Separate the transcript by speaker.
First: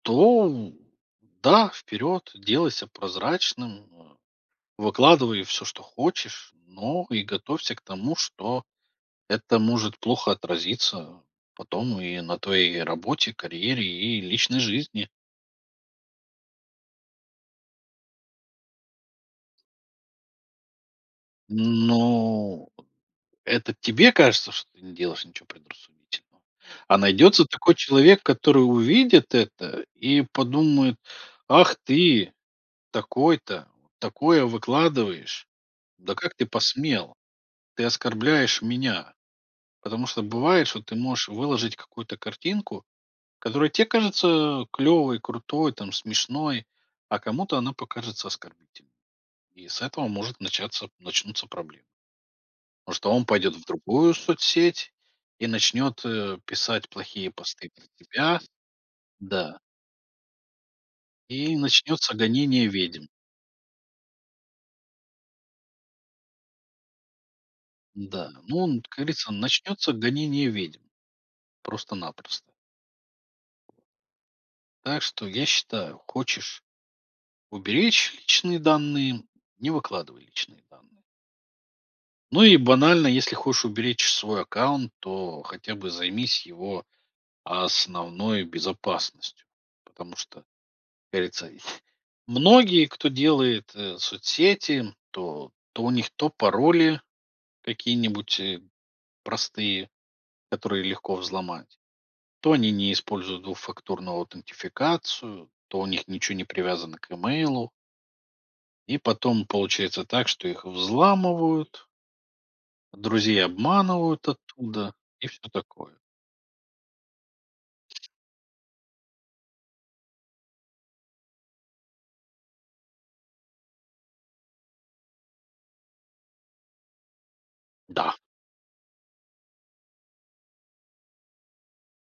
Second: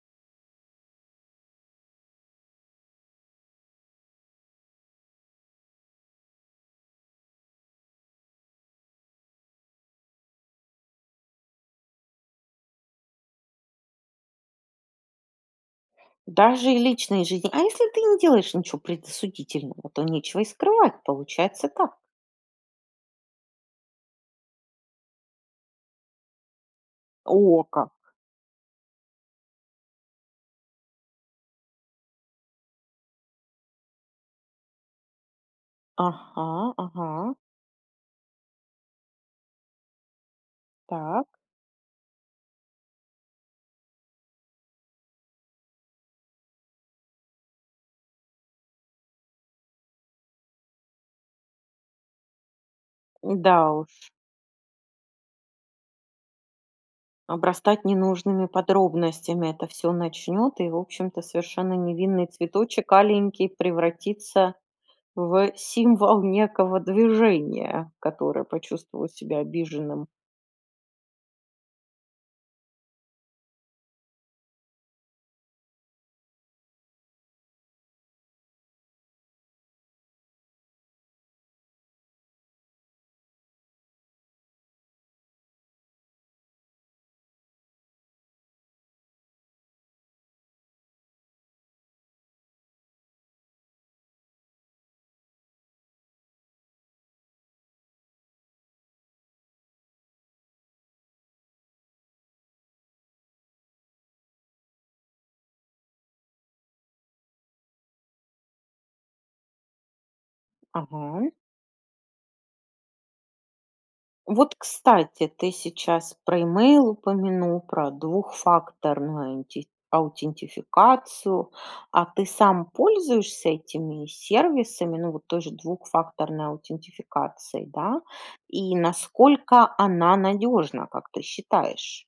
Speaker 1: То да, вперед, делайся прозрачным, э, выкладывай всё, что хочешь, но и готовься к тому, что это может плохо отразиться потом, и на твоей работе, карьере и личной жизни.
Speaker 2: Даже и личная жизнь А если ты не делаешь ничего предосудительного, то нечего и скрывать. Получается как?
Speaker 1: Ну, это тебе кажется, что ты не делаешь ничего предрассудительного, а найдется
Speaker 2: О
Speaker 1: такой
Speaker 2: как!
Speaker 1: человек, который увидит это, и подумает: "Ах ты, такой-то, вот такое выкладываешь, да как ты
Speaker 2: Ага,
Speaker 1: посмел?
Speaker 2: ага.
Speaker 1: Ты оскорбляешь меня." Потому что бывает, что ты можешь
Speaker 2: Так.
Speaker 1: выложить какую-то картинку, которая те кажется клёвой, крутой, там, смешной, а кому-то она покажется оскорбительной, и с этого может начаться начнутся проблемы. Потому что он пойдет в
Speaker 2: Да уж.
Speaker 1: другую соцсеть, и начнёт, э, писать плохие посты про
Speaker 2: Обрастать
Speaker 1: тебя,
Speaker 2: ненужными подробностями
Speaker 1: да
Speaker 2: это всё начнет, и, в общем-то,
Speaker 1: и
Speaker 2: совершенно
Speaker 1: начнется
Speaker 2: невинный
Speaker 1: гонение
Speaker 2: цветочек
Speaker 1: ведьм.
Speaker 2: аленький превратится в символ некого движения,
Speaker 1: Да,
Speaker 2: которое
Speaker 1: ну, как
Speaker 2: почувствовал
Speaker 1: говорится,
Speaker 2: себя
Speaker 1: начнется
Speaker 2: обиженным.
Speaker 1: гонение ведьм просто-напросто. Так что, я считаю, хочешь уберечь личные данные- не выкладывай личные данные. Ну, и банально, если хочешь уберечь свой аккаунт, то хотя бы займись его основной безопасностью. Потому что, как говорится, многие, кто делает соцсети, то то у них то пароли какие-нибудь, э, простые, которые легко взломать, то они не используют двухфакторную аутентификацию, то у них ничё не привязано к имейлу. И потом получается так, что их
Speaker 2: Ага.
Speaker 1: взламывают друзей обманывают
Speaker 2: Вот,
Speaker 1: оттуда,
Speaker 2: кстати,
Speaker 1: и всё
Speaker 2: ты
Speaker 1: такое.
Speaker 2: сейчас про имейл упомянул, про двухфакторную аутин аутентификацию. А ты сам пользуешься этими сервисами, ну, вот той же двухфакторной аутентификацией, да?
Speaker 1: Да.
Speaker 2: И насколько она надёжна, как ты считаешь?